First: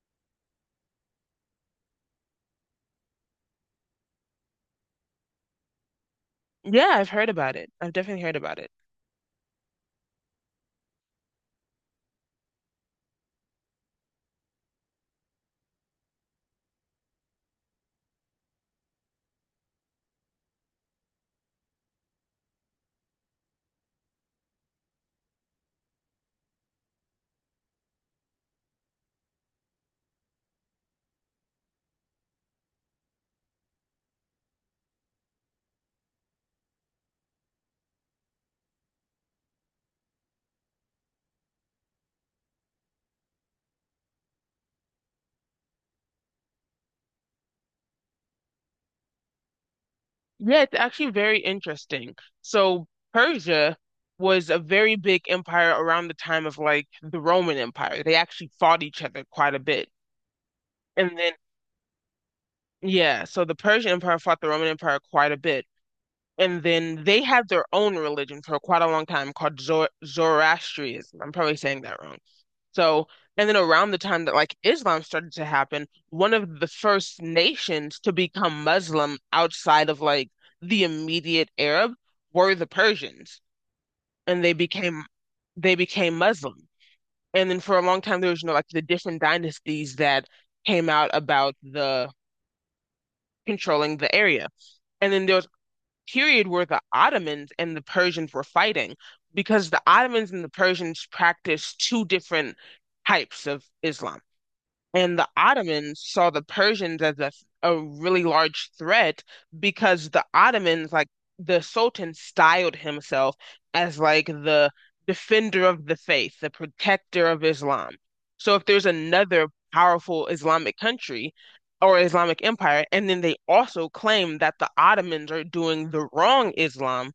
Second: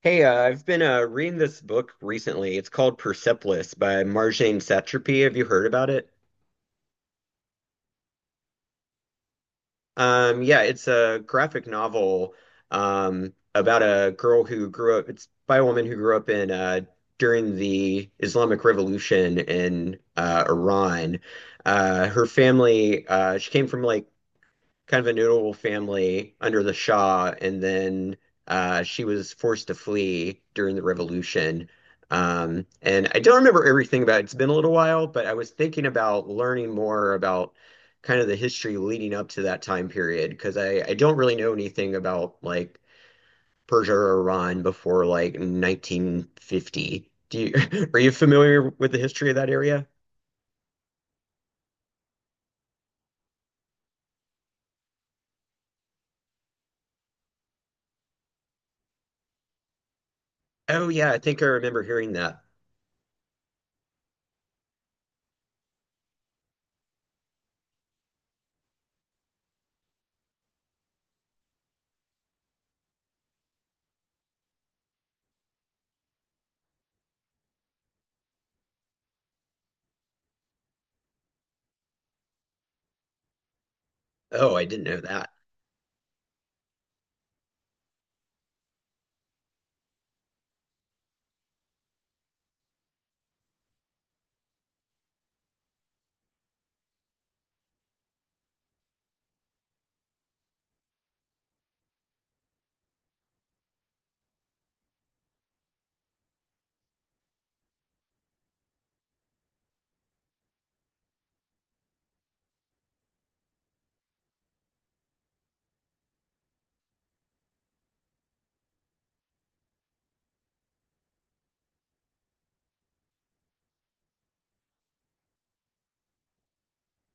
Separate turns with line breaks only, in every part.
Hey, I've been reading this book recently. It's called Persepolis by Marjane Satrapi. Have you heard about it?
Yeah, I've heard about it. I've definitely heard about it.
Yeah, it's a graphic novel about a girl who grew up. It's by a woman who grew up in during the Islamic Revolution in Iran. Her family, she came from like kind of a notable family under the Shah, and then she was forced to flee during the revolution. And I don't remember everything about it. It's been a little while, but I was thinking about learning more about kind of the history leading up to that time period because I don't really know anything about like Persia or Iran before like 1950. Are you familiar with the history of that area?
Yeah, it's actually very interesting. So Persia was a very big empire around the time of like the Roman Empire. They actually fought each other quite a bit.
Oh yeah,
And
I
then,
think I remember hearing that.
yeah, so the Persian Empire fought the Roman Empire quite a bit. And then they had their own religion for quite a long time called Zoroastrianism. I'm probably saying that wrong. So, and then around the time that like Islam started to happen, one of the first nations to become Muslim outside of like the immediate Arab were the Persians, and they
Oh, I didn't know
became
that.
they became Muslim. And then for a long time there was like the different dynasties that came out about the controlling the area. And then there was period where the Ottomans and the Persians were fighting because the Ottomans and the Persians practiced two different types of Islam. And the Ottomans saw the Persians as a really large threat because the Ottomans, like the Sultan, styled himself as like the defender of the faith, the protector of Islam. So if there's another powerful Islamic country or Islamic empire, and then they also claim that the Ottomans are doing the wrong Islam,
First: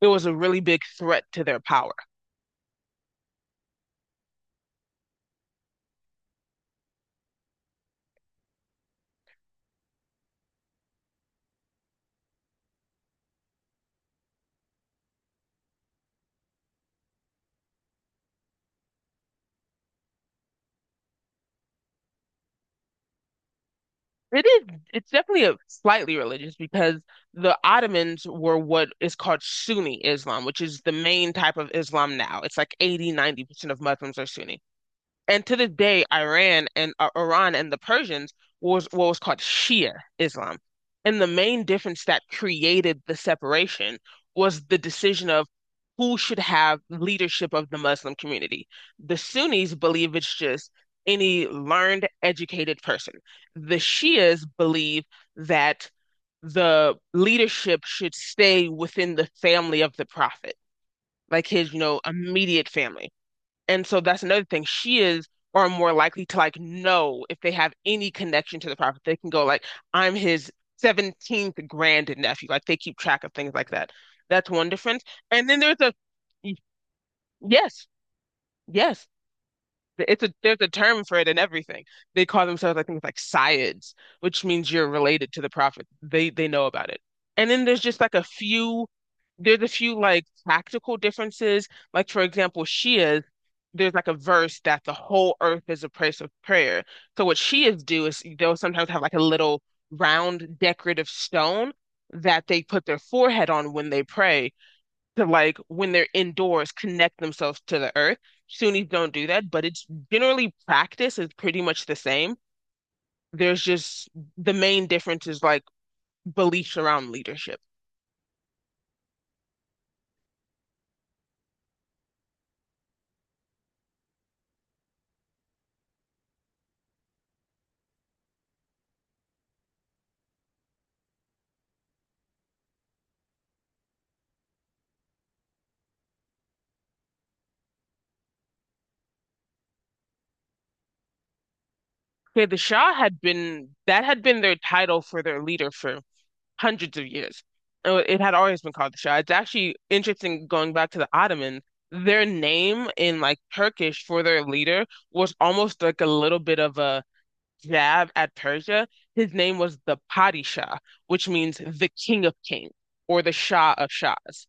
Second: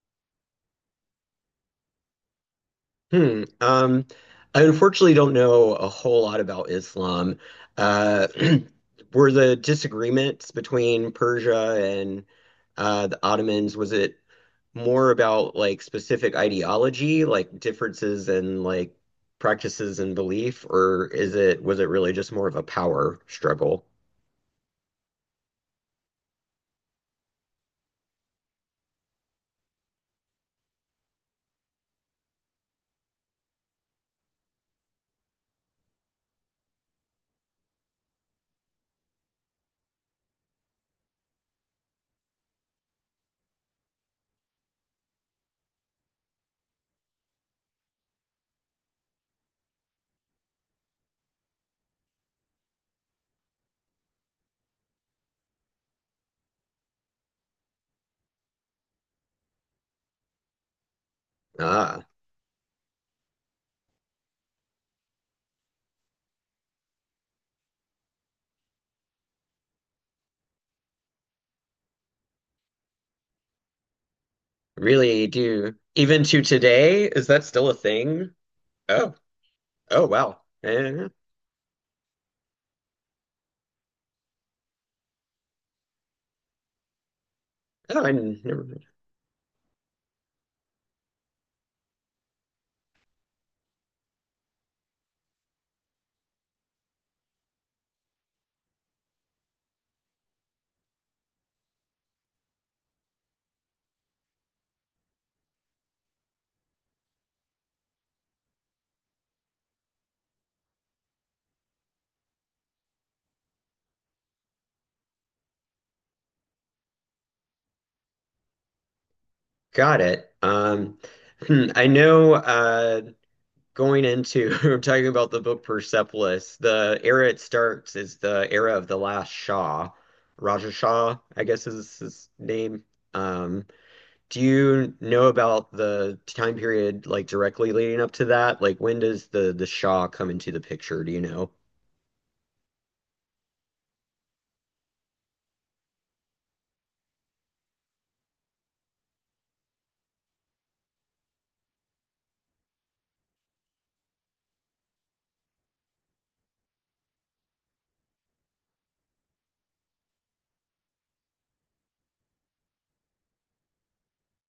it was a really big threat to their power.
Hmm. I unfortunately don't know a whole lot about Islam. Uh, were the disagreements between Persia and the Ottomans, was it more about like specific ideology, like differences in like practices and belief, or is it was it really just more of a power struggle?
It is. It's definitely a slightly religious because the Ottomans were what is called Sunni Islam, which is the main type of Islam now. It's like 80, 90% of Muslims are Sunni. And to this day, Iran and the Persians was what was called Shia Islam. And the main difference that created the separation was the decision of who should have leadership of the Muslim community. The Sunnis believe it's just any learned, educated person. The Shias believe that the leadership should stay within the family of the prophet, like his, you know,
Ah,
immediate family. And so that's another thing. She is are more likely to like know if they have any connection to the prophet. They can go like, I'm his 17th grandnephew. Like they keep track of things like that. That's one difference.
really
And then
do.
there's a,
Even to today, is that still a
yes,
thing?
yes.
Oh, oh
It's a
wow.
there's a term
Eh,
for it and everything. They call themselves, I think like Syids, which means you're related to the prophet. They know about it. And then there's just
oh, I
like a
never.
few there's a few like practical differences. Like for example, Shias, there's like a verse that the whole earth is a place of prayer. So what Shias do is they'll sometimes have like a little round decorative stone that they put their forehead on when they pray to like when they're indoors connect themselves to the earth. Sunnis don't do that, but it's generally, practice is pretty much the same. There's just the main difference is like beliefs around leadership.
Got it. Hmm, I know going into talking about the book Persepolis, the era it starts is the era of the last Shah. Raja Shah, I guess is his name. Um, do you know about the time period like directly leading up to that? Like when does the Shah come into the picture? Do you know?
Okay, the Shah had been their title for their leader for hundreds of years. It had always been called the Shah. It's actually interesting going back to the Ottoman. Their name in like Turkish for their leader was almost like a little bit of a jab at Persia. His name was the Padishah, which means the King of Kings or the Shah of Shahs.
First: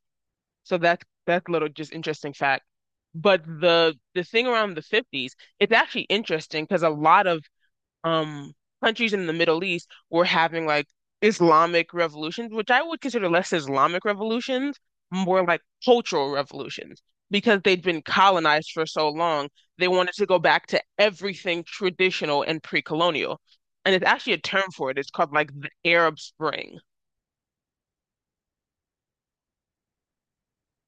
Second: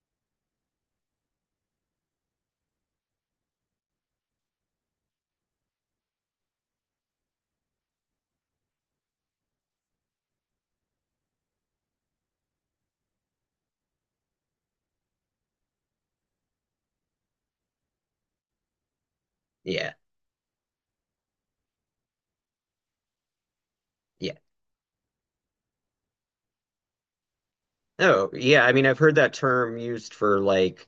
So that's little just interesting fact. But the thing around the 50s, it's actually interesting because a lot of um countries in the Middle East were having like Islamic revolutions, which I would consider less Islamic revolutions, more like cultural revolutions, because they'd been colonized for so long, they
Yeah,
wanted to go back to everything traditional and pre-colonial. And it's actually a
yeah.
term for it. It's called like the Arab Spring.
Oh, yeah. I mean, I've heard that term used for like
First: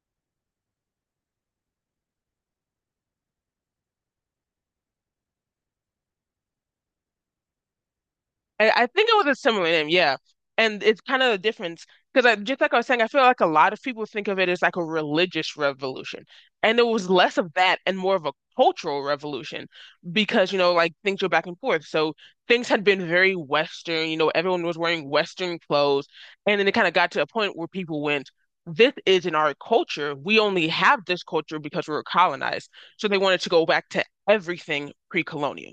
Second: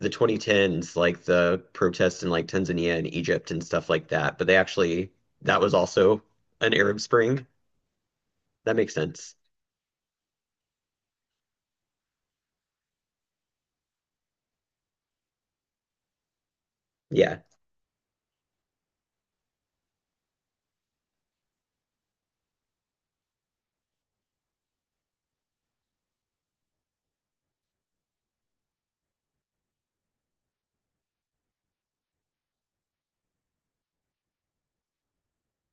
the 2010s, like the protests in like Tanzania and Egypt and stuff like that. But they actually, that was also an Arab Spring.
I,
That
I
makes
think it was
sense.
a similar name, yeah. And it's kind of the difference because just like I was saying, I feel like a lot of people think of it as like a religious revolution, and it was less
Yeah.
of that and more of a cultural revolution because like things were back and forth. So things had been very Western, everyone was wearing Western clothes, and then it kind of got to a point where people went. This isn't our culture. We only have this culture because we were colonized. So they wanted to go back to everything pre-colonial.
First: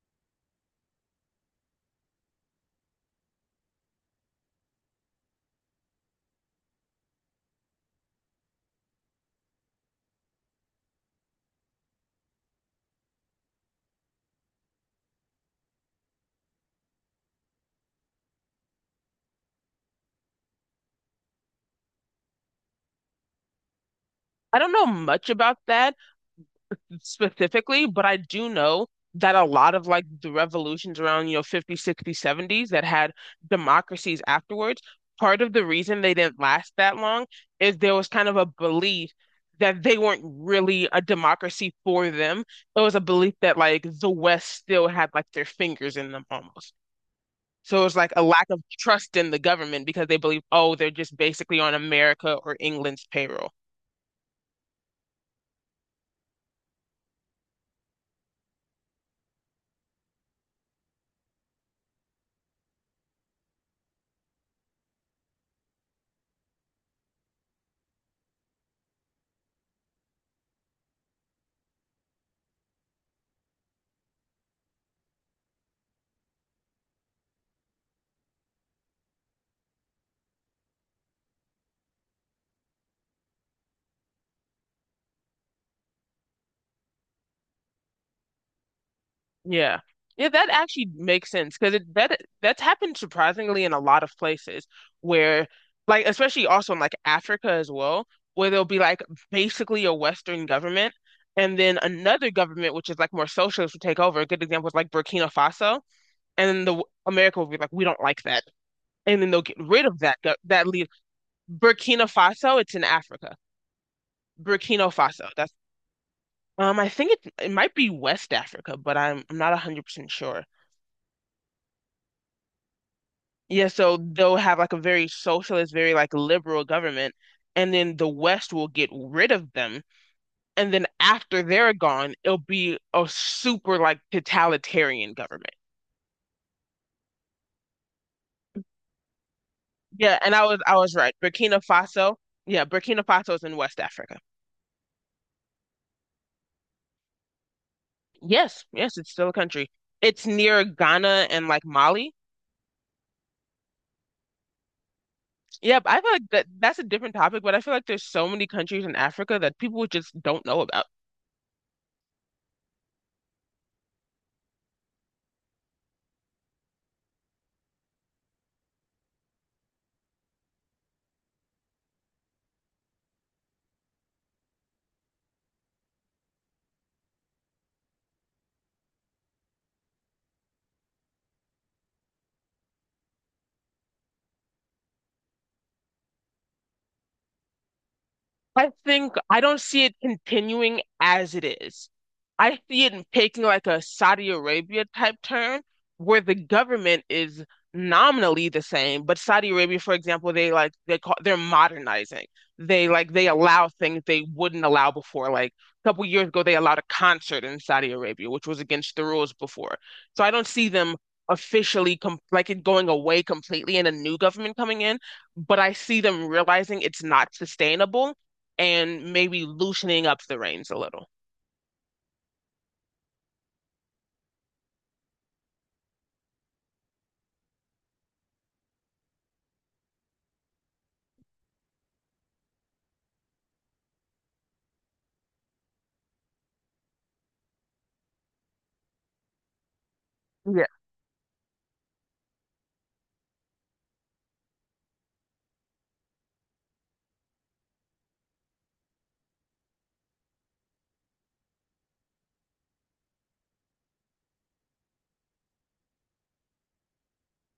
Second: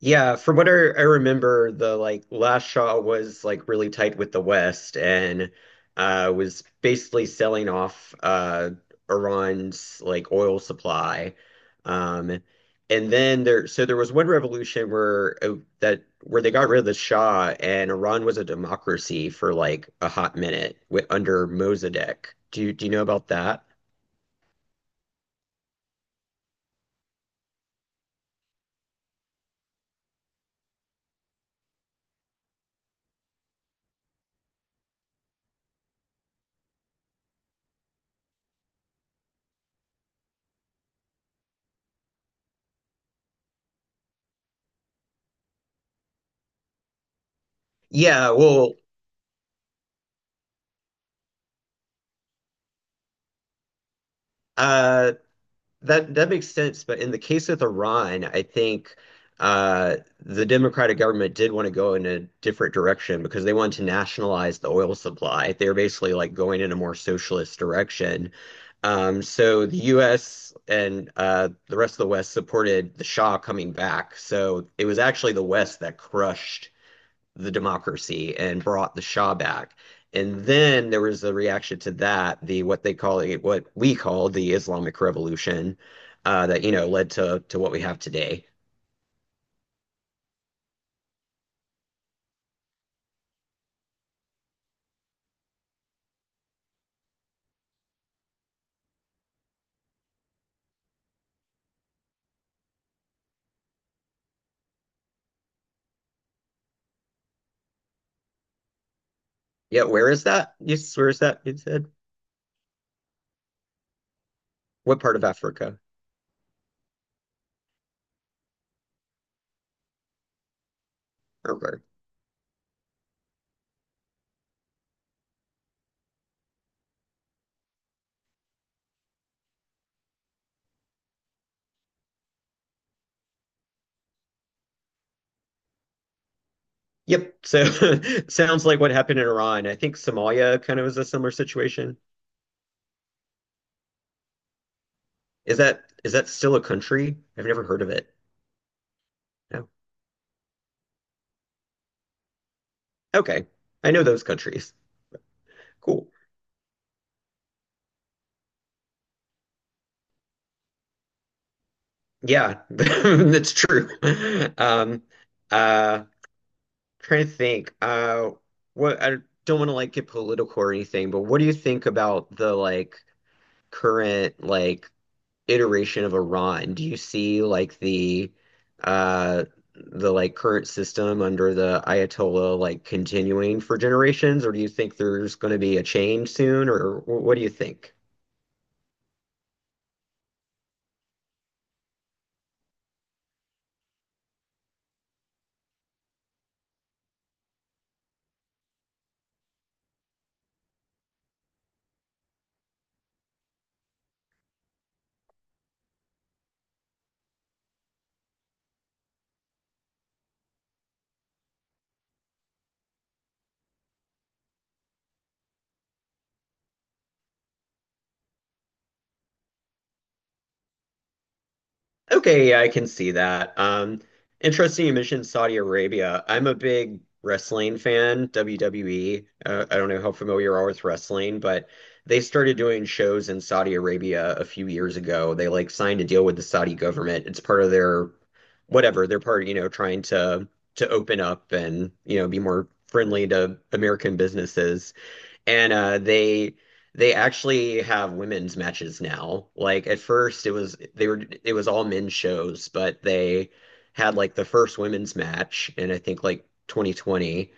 Yeah, from what I remember, the like last Shaw was like really tight with the West and was basically selling off Iran's like oil supply. Um and then there was one revolution where that where they got rid of the Shah and Iran was a democracy for like a hot minute with, under Mossadegh. Do you know about that?
I don't know much about that, specifically, but I do know that a lot of like the revolutions around, 50, 60, 70s that had democracies afterwards, part of the reason they didn't last that long is there was kind of a belief that they weren't really a democracy for them. It was a belief that like the West still had like their fingers in them almost. So it was like a
Yeah,
lack of
well,
trust in the government because they believed, oh, they're just basically on America or England's payroll.
uh that makes sense, but in the case with Iran, I think the democratic government did want to go in a different direction because they wanted to nationalize the oil supply. They were basically like going in a more socialist direction. So the U.S. and the rest of the West supported the Shah coming back. So it was actually the West that crushed the democracy and brought the Shah back. And then there was a reaction to that, the what they call it, what we call the Islamic Revolution, that you know led to what we have today.
Yeah. Yeah, that actually makes sense because it that that's happened surprisingly in a lot of places where like especially also in like Africa as well, where there'll be like basically a Western government and then another government which is like more socialist will take over. A good example is like Burkina Faso, and then the America will be like, we don't like that, and then they'll get
Yeah,
rid of
where
that
is
go-
that?
that lead.
Yes, where is that? You said
Burkina Faso, it's in Africa. Burkina
what part of
Faso. That's,
Africa?
I think it might be West Africa, but I'm not 100% sure.
Okay.
Yeah, so they'll have like a very socialist, very like liberal government, and then the West will get rid of them. And then after they're gone, it'll be a super like totalitarian government.
Yep. So sounds like what happened in Iran. I think
Yeah, and I was
Somalia
I
kind of
was
was a
right.
similar
Burkina
situation.
Faso, yeah, Burkina Faso is in West Africa.
Is that still a country? I've never heard of it.
Yes, yes, it's still a
No.
country. It's near Ghana and like Mali.
Okay. I know those countries.
Yeah, but I
Cool.
feel like that's a different topic, but I feel like there's so many countries in Africa that people just don't know about.
Yeah, that's true. Um, uh, trying to think. What I don't want to like get political or anything, but what do you think about the like current like iteration of Iran? Do you see like uh the like current system under the Ayatollah like continuing for generations, or do you think there's going to be a change soon, or what do you think?
I think I don't see it continuing as it is. I see it taking like a Saudi Arabia type turn where the government is nominally the same, but Saudi Arabia, for example, they're modernizing. They allow things they wouldn't allow before. Like a couple years ago, they allowed a concert in Saudi Arabia, which was against the rules before. So I don't see them officially com like it going away completely and a new government coming in, but I see them realizing it's not sustainable and maybe loosening up the reins a little.
Okay, yeah, I can see that. Interesting you mentioned Saudi Arabia. I'm a big wrestling fan, WWE. I don't know how familiar you are with wrestling, but they started doing shows in Saudi Arabia a few years ago. They like signed a deal with the Saudi government. It's part of their whatever, they're part, you know, trying
Yeah.
to open up and, you know, be more friendly to American businesses. And they actually have women's matches now. Like at first it was all men's shows, but they had like the first women's match in I think like 2020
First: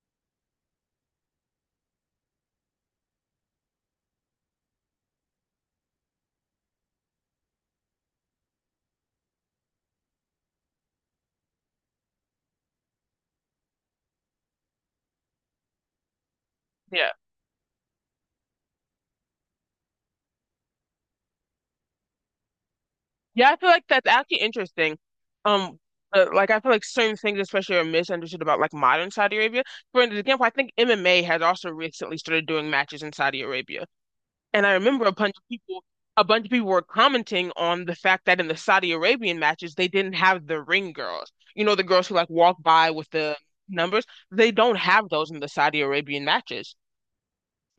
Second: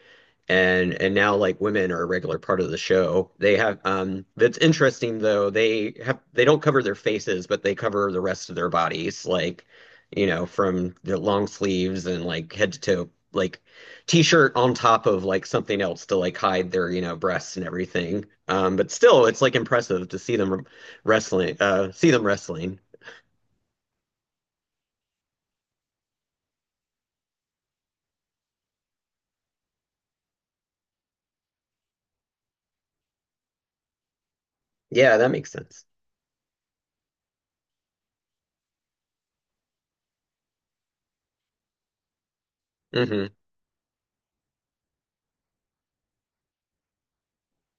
and now like women are a regular part of the show. They have that's interesting though. They have they don't cover their faces, but they cover the rest of their bodies, like you know, from the long sleeves and like head to toe, like t-shirt on top of like something else to like hide their, you
Yeah.
know, breasts and everything. But still, it's like impressive to see them see them wrestling.
Yeah, I feel like that's actually interesting. Um, like I feel like certain things, especially, are misunderstood about like modern Saudi Arabia. For an example, I think MMA has also recently started doing matches in Saudi Arabia, and I remember a
Yeah, that
bunch of
makes
people,
sense.
a bunch of people were commenting on the fact that in the Saudi Arabian matches, they didn't have the ring girls. The girls who like walk by with
Hmm.
the numbers. They don't have those in the Saudi Arabian matches.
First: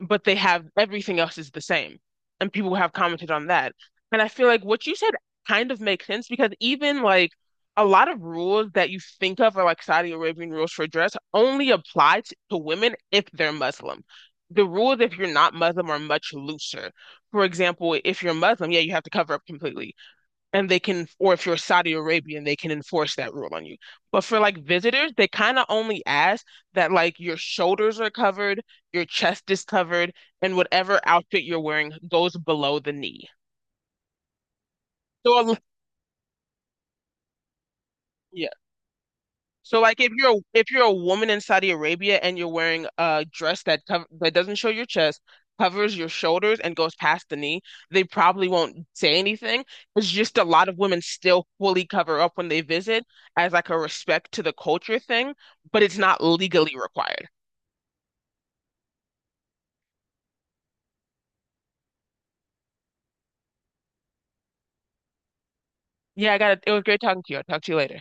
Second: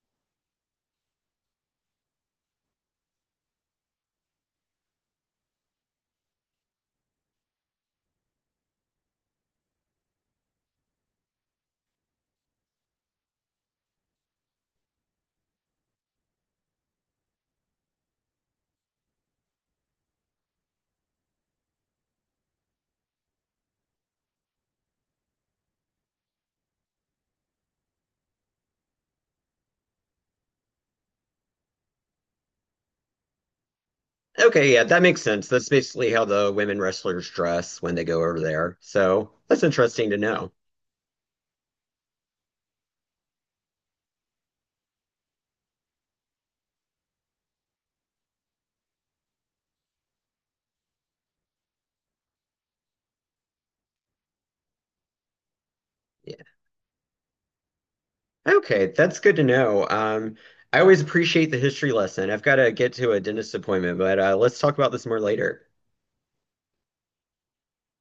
But they have everything else is the same. And people have commented on that. And I feel like what you said kind of makes sense because even like a lot of rules that you think of are like Saudi Arabian rules for dress only apply to women if they're Muslim. The rules if you're not Muslim are much looser. For example, if you're Muslim, yeah, you have to cover up completely and they can, or if you're Saudi Arabian, they can enforce that rule on you. But for like visitors, they kind of only ask that like your shoulders are covered, your chest is covered, and whatever outfit you're wearing goes below the knee.
Okay, yeah, that makes
So,
sense. That's basically how the women wrestlers dress when they go over
yeah.
there. So that's
So like
interesting
if
to
you're a,
know.
if you're a woman in Saudi Arabia and you're wearing a dress that doesn't show your chest, covers your shoulders and goes past the knee, they probably won't say anything. It's just a lot of women still fully cover up when they visit as like a respect to the culture thing, but it's not
Yeah.
legally required.
Okay, that's good to know. I always appreciate the history lesson. I've got to get to a dentist appointment, but let's talk about this more later.
Yeah, I got it. It was great talking to you. I'll talk to you later.